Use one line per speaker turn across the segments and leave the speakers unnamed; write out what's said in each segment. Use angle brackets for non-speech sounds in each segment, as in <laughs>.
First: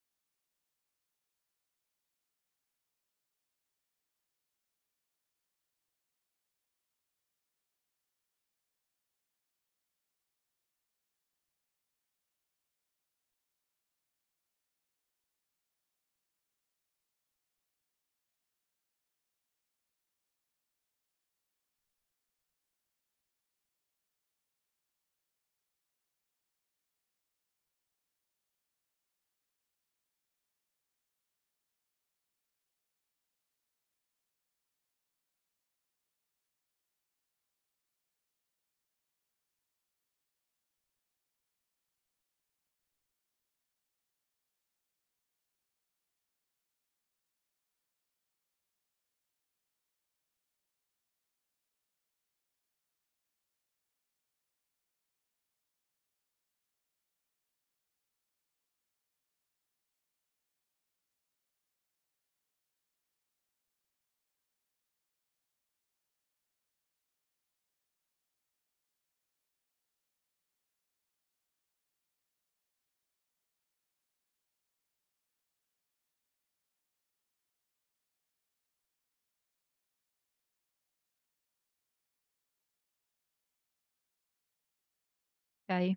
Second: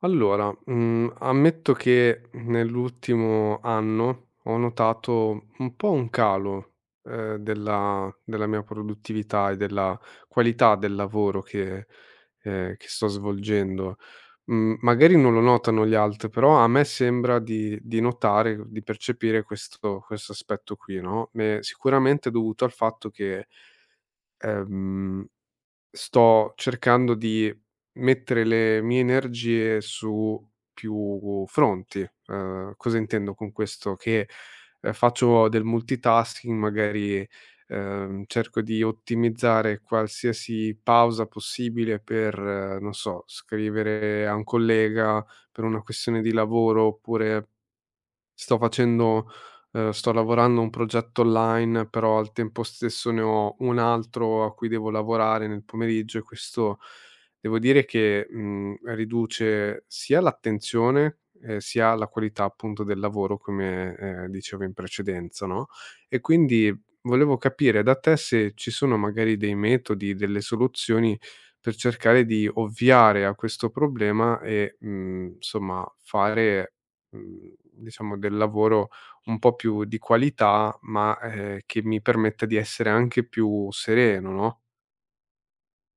Allora, ammetto che nell'ultimo anno ho notato un po' un calo, della mia produttività e della qualità del lavoro che sto svolgendo. Magari non lo notano gli altri, però a me sembra di notare, di percepire questo aspetto qui, no, sicuramente è dovuto al fatto che, ehm Sto cercando di mettere le mie energie su più fronti. Cosa intendo con questo? Che, faccio del multitasking, magari, cerco di ottimizzare qualsiasi pausa possibile per, non so, scrivere a un collega per una questione di lavoro, oppure Sto facendo sto lavorando a un progetto online, però al tempo stesso ne ho un altro a cui devo lavorare nel pomeriggio e questo devo dire che, riduce sia l'attenzione, sia la qualità appunto del lavoro come, dicevo in precedenza, no, e quindi volevo capire da te se ci sono magari dei metodi, delle soluzioni per cercare di ovviare a questo problema e, insomma fare diciamo del lavoro un po' più di qualità, ma, che mi permetta di essere anche più sereno, no?
Okay.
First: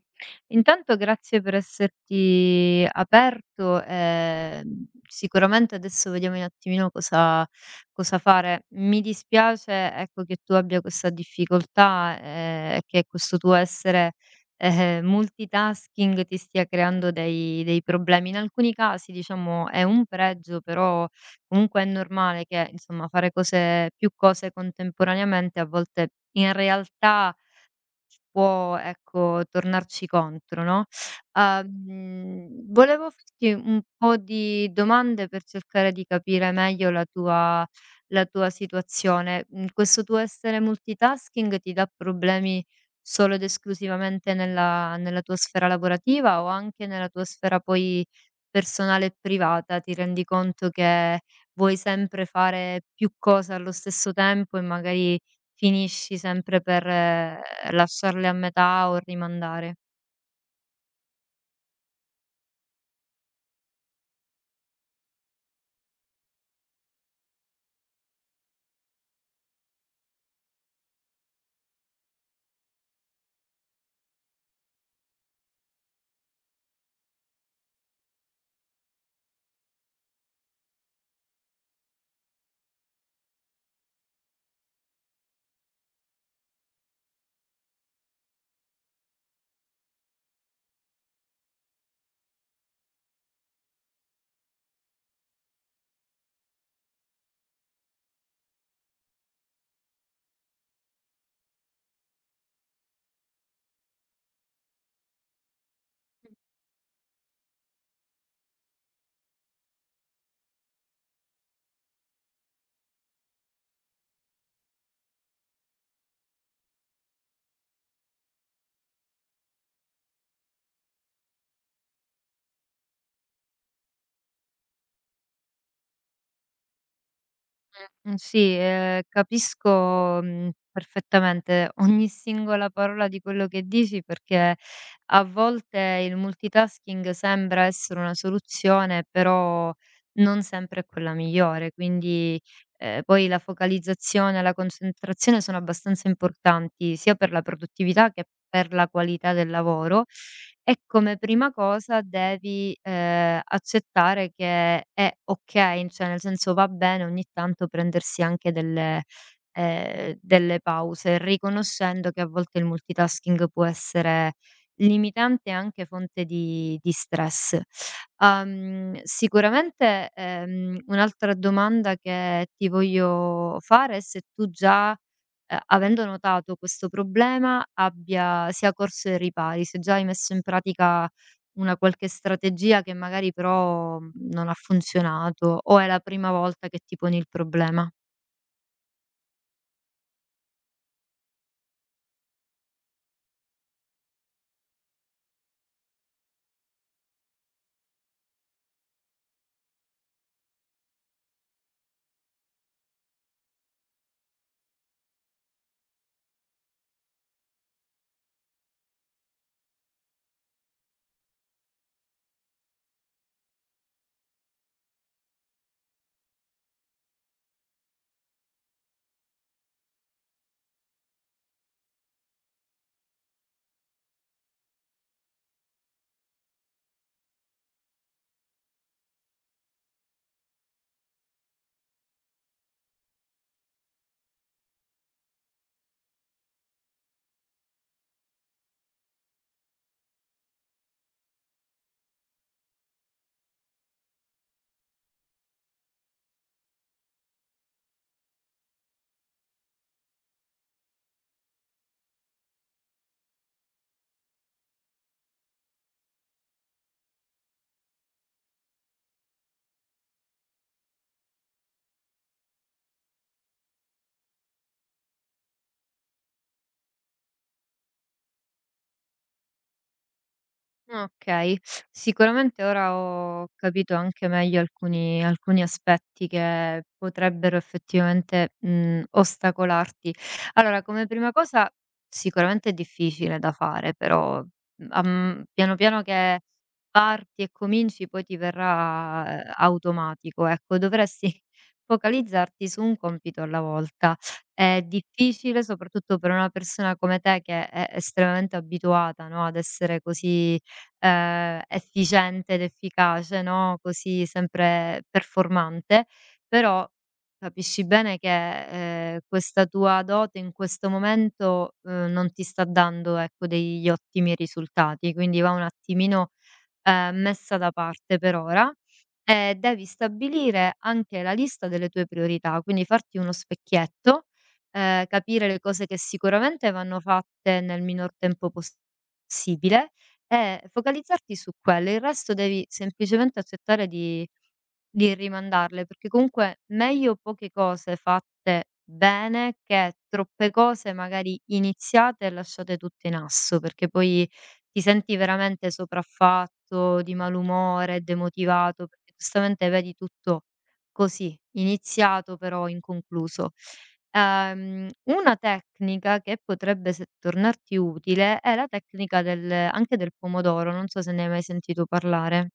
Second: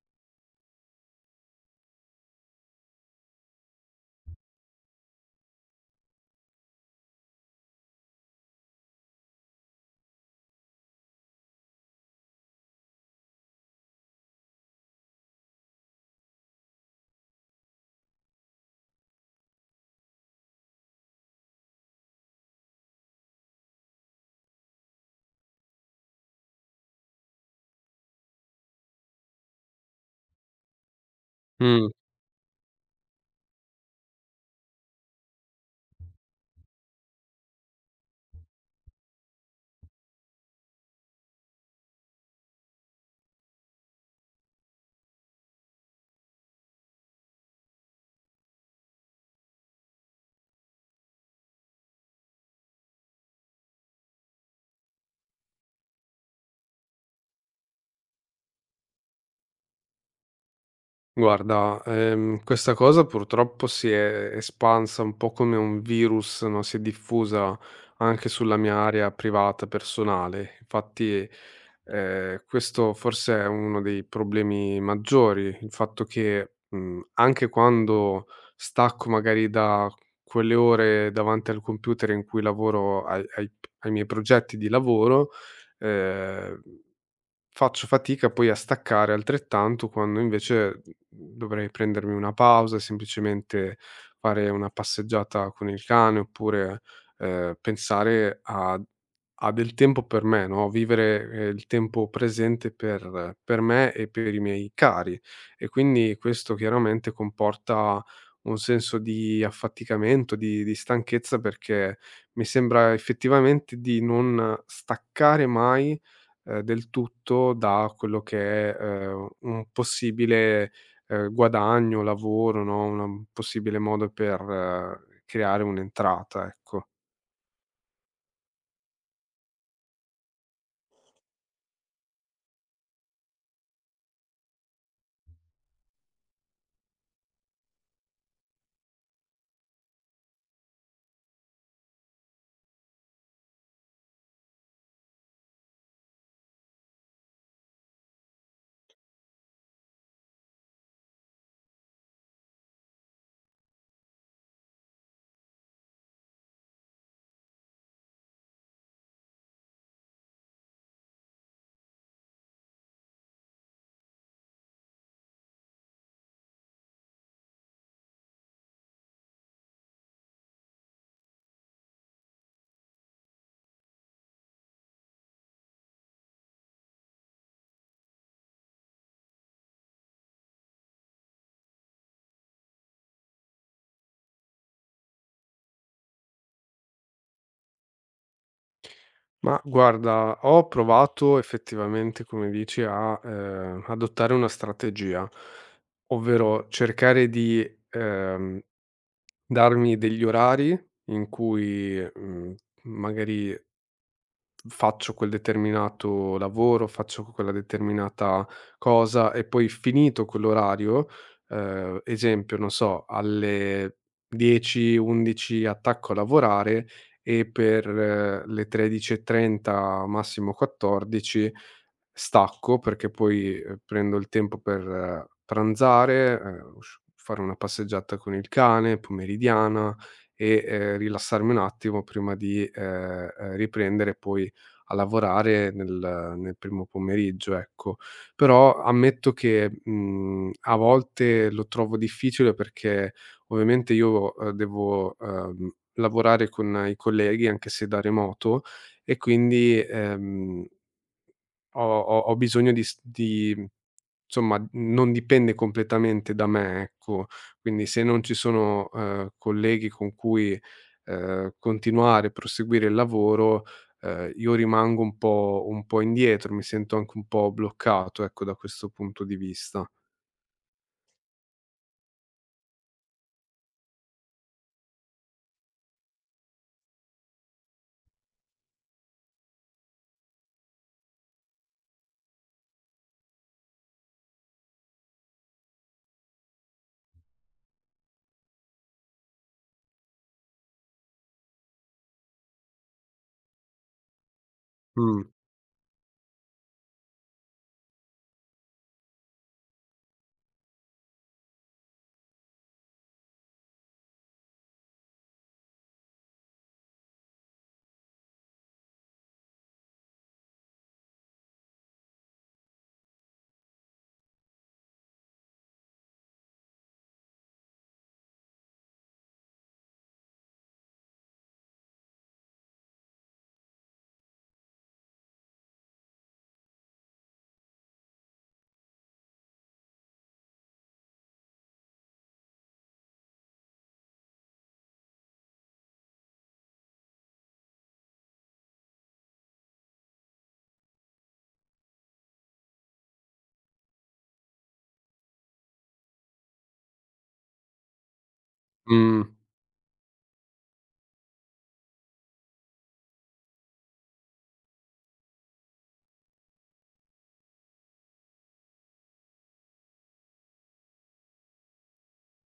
Intanto grazie per esserti aperto, sicuramente adesso vediamo un attimino cosa cosa fare. Mi dispiace, ecco, che tu abbia questa difficoltà, e che questo tuo essere, multitasking ti stia creando dei problemi. In alcuni casi, diciamo, è un pregio, però comunque è normale che, insomma, fare cose più cose contemporaneamente a volte in realtà può, ecco, tornarci contro, no. Volevo farti un po' di domande per cercare di capire meglio la tua situazione. Mhmm, Questo tuo essere multitasking ti dà problemi solo ed esclusivamente nella tua sfera lavorativa o anche nella tua sfera poi personale e privata? Ti rendi conto che vuoi sempre fare più cose allo stesso tempo e magari finisci sempre per lasciarle a metà o rimandare.
Guarda, questa cosa purtroppo si è espansa un po' come un virus, no, si è diffusa anche sulla mia area privata, personale. Infatti, questo forse è uno dei problemi maggiori, il fatto che, anche quando stacco magari da quelle ore davanti al computer in cui lavoro ai miei progetti di lavoro, ehm Faccio fatica poi a staccare altrettanto quando invece, dovrei prendermi una pausa, semplicemente fare una passeggiata con il cane oppure, pensare a del tempo per me, no, vivere, il tempo presente per me e per i miei cari. E quindi questo chiaramente comporta un senso di affaticamento, di stanchezza perché mi sembra effettivamente di non staccare mai del tutto da quello che è, un possibile, guadagno, lavoro, no, una un possibile modo per creare un'entrata, ecco.
Sì, capisco, perfettamente <laughs> ogni singola parola di quello che dici, perché a volte il multitasking sembra essere una soluzione, però non sempre è quella migliore, quindi, poi la focalizzazione, e la concentrazione sono abbastanza importanti, sia per la produttività che per la qualità del lavoro. E come prima cosa devi, accettare che è okay, cioè nel senso va bene ogni tanto prendersi anche delle delle pause, riconoscendo che a volte il multitasking può essere limitante e anche fonte di stress. Sicuramente, un'altra domanda che ti voglio fare è se tu già avendo notato questo problema abbia sia corso ai ripari, se già hai messo in pratica una qualche strategia che magari però, non ha funzionato o è la prima volta che ti poni il problema?
Ma guarda, ho provato effettivamente, come dici, a, adottare una strategia, ovvero cercare di, ehm, darmi degli orari in cui, magari faccio quel determinato lavoro, faccio quella determinata cosa e poi finito quell'orario, esempio, non so, alle 10, 11 attacco a lavorare e per le 13:30, massimo 14 stacco, perché poi, prendo il tempo per pranzare, usc fare una passeggiata con il cane pomeridiana e, rilassarmi un attimo prima di, riprendere poi a lavorare nel primo pomeriggio, ecco. Però ammetto che, a volte lo trovo difficile perché ovviamente io, devo, lavorare con i colleghi anche se da remoto e quindi, ho bisogno di s di mhmm, insomma, non dipende completamente da me, ecco. Quindi se non ci sono, colleghi con cui, continuare, proseguire il lavoro, io rimango un po' indietro, mi sento anche un po' bloccato, ecco, da questo punto di vista.
Okay. Sicuramente ora ho capito anche meglio alcuni aspetti che potrebbero effettivamente, ostacolarti. Allora, come prima cosa sicuramente è difficile da fare, però, am piano piano che parti e cominci poi ti verrà, automatico, ecco. Dovresti <laughs> focalizzarti su un compito alla volta. È
Mh,
difficile soprattutto per una persona come te che è estremamente abituata, no, ad essere così efficiente ed efficace, no, così sempre performante, però capisci bene che, questa tua dote in questo momento, non ti sta dando, ecco, degli ottimi risultati, quindi va un attimino messa da parte per ora e devi stabilire anche la lista delle tue priorità, quindi farti uno specchietto, capire le cose che sicuramente vanno fatte nel minor tempo possibile e focalizzarti su quelle. Il resto devi semplicemente accettare di rimandarle, perché comunque meglio poche cose fatte bene che troppe cose magari iniziate e lasciate tutte in asso, perché poi ti senti veramente sopraffatto, di malumore, demotivato, perché
mh.
giustamente vedi tutto così, iniziato però inconcluso. Una tecnica che potrebbe se tornarti utile è la tecnica del anche del pomodoro, non so se ne hai mai sentito parlare.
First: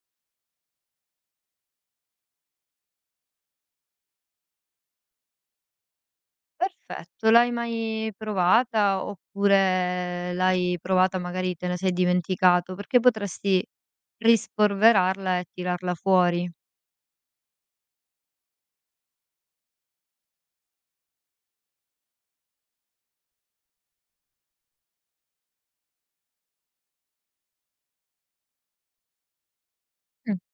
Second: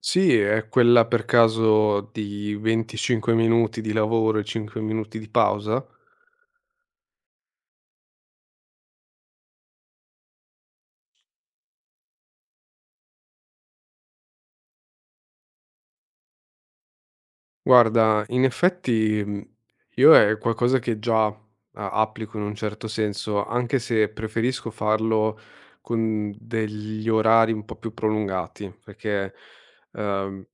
Sì, è quella per caso di 25 minuti di lavoro e 5 minuti di pausa?
Perfetto. L'hai mai provata oppure l'hai provata, magari te ne sei dimenticato? Perché potresti rispolverarla e tirarla fuori.
Guarda, in effetti, io è qualcosa che già a applico in un certo senso, anche se preferisco farlo con degli orari un po' più prolungati, perché,
Mh-mh.
uhm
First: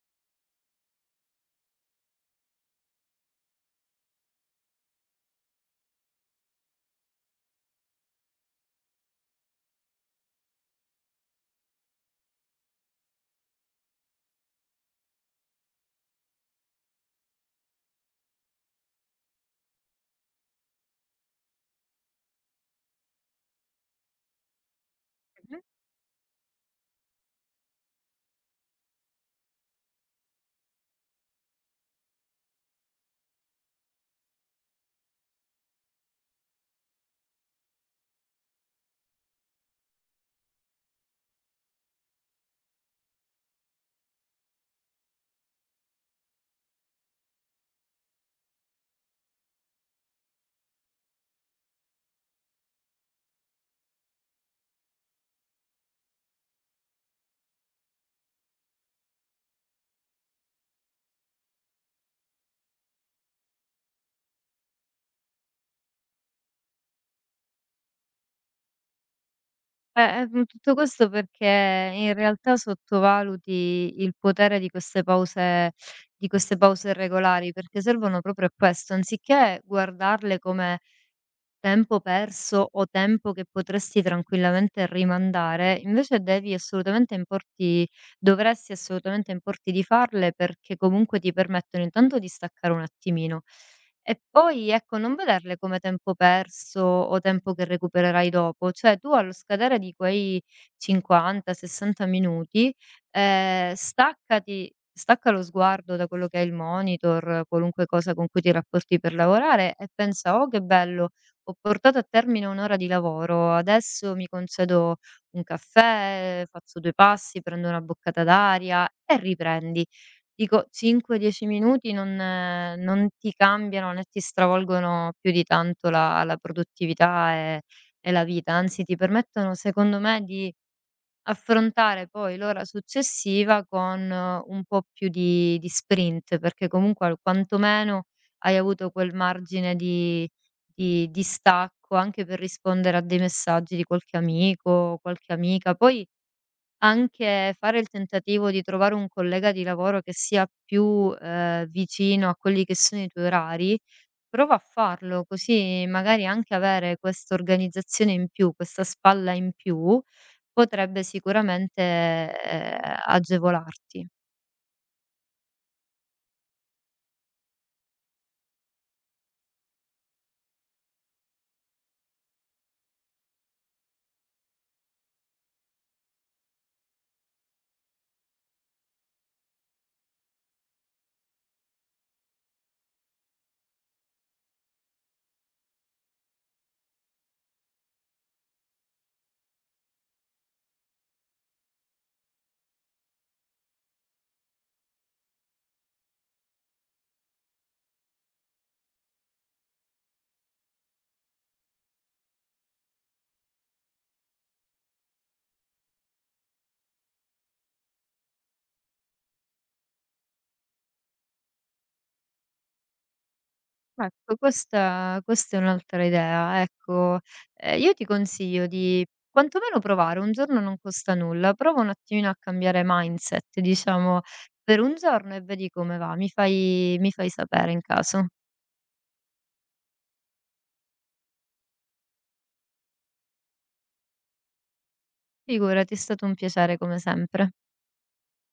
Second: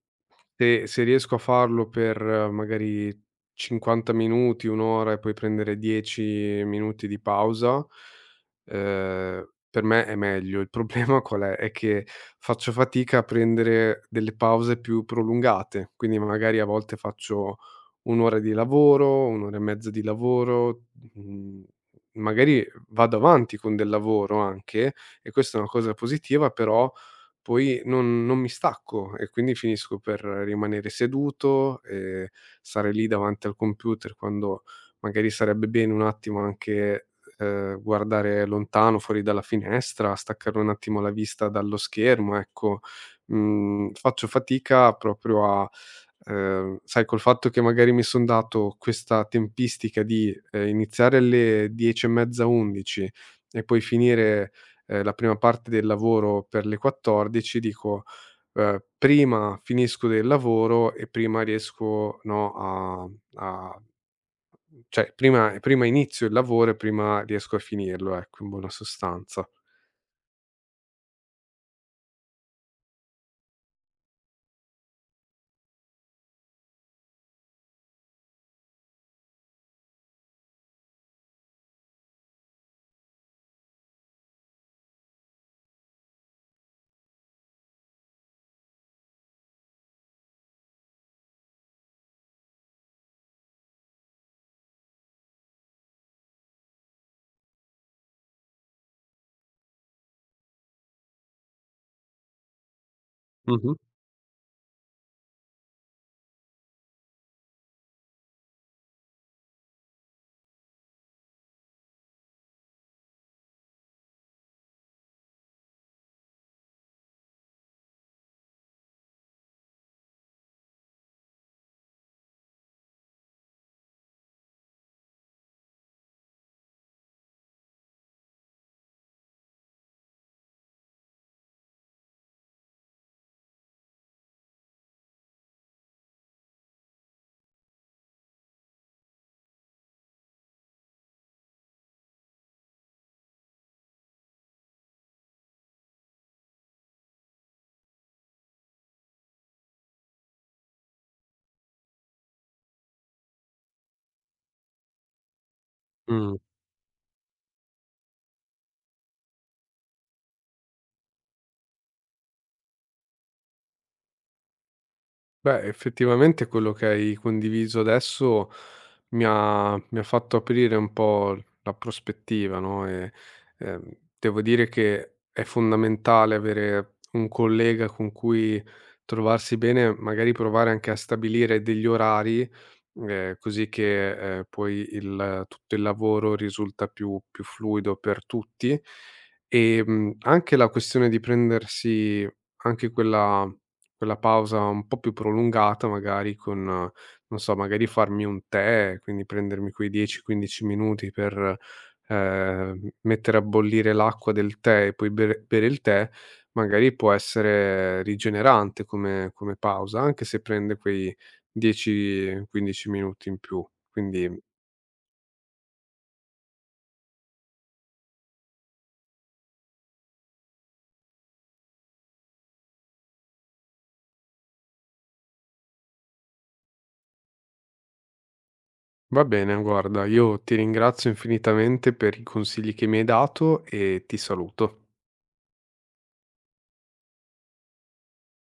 se riesco a farlo per magari 50 minuti, 1 ora e poi prendere 10 minuti di pausa, per me è meglio. Il <laughs> problema qual è? È che faccio fatica a prendere delle pause più prolungate, quindi magari a volte faccio 1 ora di lavoro, 1 ora e mezza di lavoro, mhmm, magari vado avanti con del lavoro anche e questa è una cosa positiva, però poi non mi stacco e quindi finisco per rimanere seduto e stare lì davanti al computer quando magari sarebbe bene un attimo anche, guardare lontano, fuori dalla finestra, staccare un attimo la vista dallo schermo, ecco. Faccio fatica proprio a sai col fatto che magari mi son dato questa tempistica di, iniziare alle 10 e mezza, 11 e poi finire la prima parte del lavoro per le 14, dico, "Prima finisco del lavoro e prima riesco, no, a a cioè prima prima inizio il lavoro e prima riesco a finirlo", ecco, in buona sostanza.
Tutto questo perché in realtà sottovaluti il potere di queste pause regolari, perché servono proprio a questo, anziché guardarle come tempo perso o tempo che potresti tranquillamente rimandare, invece devi assolutamente importi dovresti assolutamente importi di farle perché comunque ti permettono intanto di staccare un attimino e poi, ecco, non vederle come tempo perso o tempo che recupererai dopo, cioè tu allo scadere di quei 50, 60 minuti,
Mh-mh.
staccati stacca lo sguardo da quello che è il monitor, qualunque cosa con cui ti rapporti per lavorare e pensa: "Oh, che bello, ho portato a termine un'ora di lavoro, adesso mi concedo un caffè, faccio 2 passi, prendo una boccata d'aria e riprendi. Dico 5, 10 minuti non non ti cambiano né ti stravolgono più di tanto la produttività e la vita, anzi ti permettono secondo me di affrontare poi l'ora successiva con un po' più di sprint, perché comunque al quantomeno hai avuto quel margine di di stacco anche per rispondere a dei messaggi di qualche amico, qualche amica. Poi anche fare il tentativo di trovare un collega di lavoro che sia più, vicino a quelli che sono i tuoi orari. Prova a farlo, così magari
Mh.
anche avere questa organizzazione in più, questa spalla in più, potrebbe sicuramente, ehm, agevolarti.
Beh, effettivamente quello che hai condiviso adesso mi ha fatto aprire un po' la prospettiva, no, e, ehm, devo dire che è fondamentale avere un collega con cui trovarsi bene, magari provare anche a stabilire degli orari, così che, poi il tutto il lavoro risulta più fluido per tutti. Anche la questione di prendersi anche quella pausa un po' più prolungata magari con non so, magari farmi un tè, quindi prendermi quei 10, 15 minuti per, mettere a bollire l'acqua del tè e poi bere il tè, magari può essere rigenerante come pausa, anche se prende quei 10, 15 minuti in più.
Ecco,
Quindi
questa è un'altra idea, ecco. Io ti consiglio di quantomeno provare, un giorno non costa nulla, prova un attimino a cambiare mindset, diciamo, per un giorno e vedi come va. Mi fai sapere in caso.
va bene, guarda, io ti ringrazio infinitamente per i consigli che mi hai dato e ti saluto.
Figurati, è stato un piacere come sempre.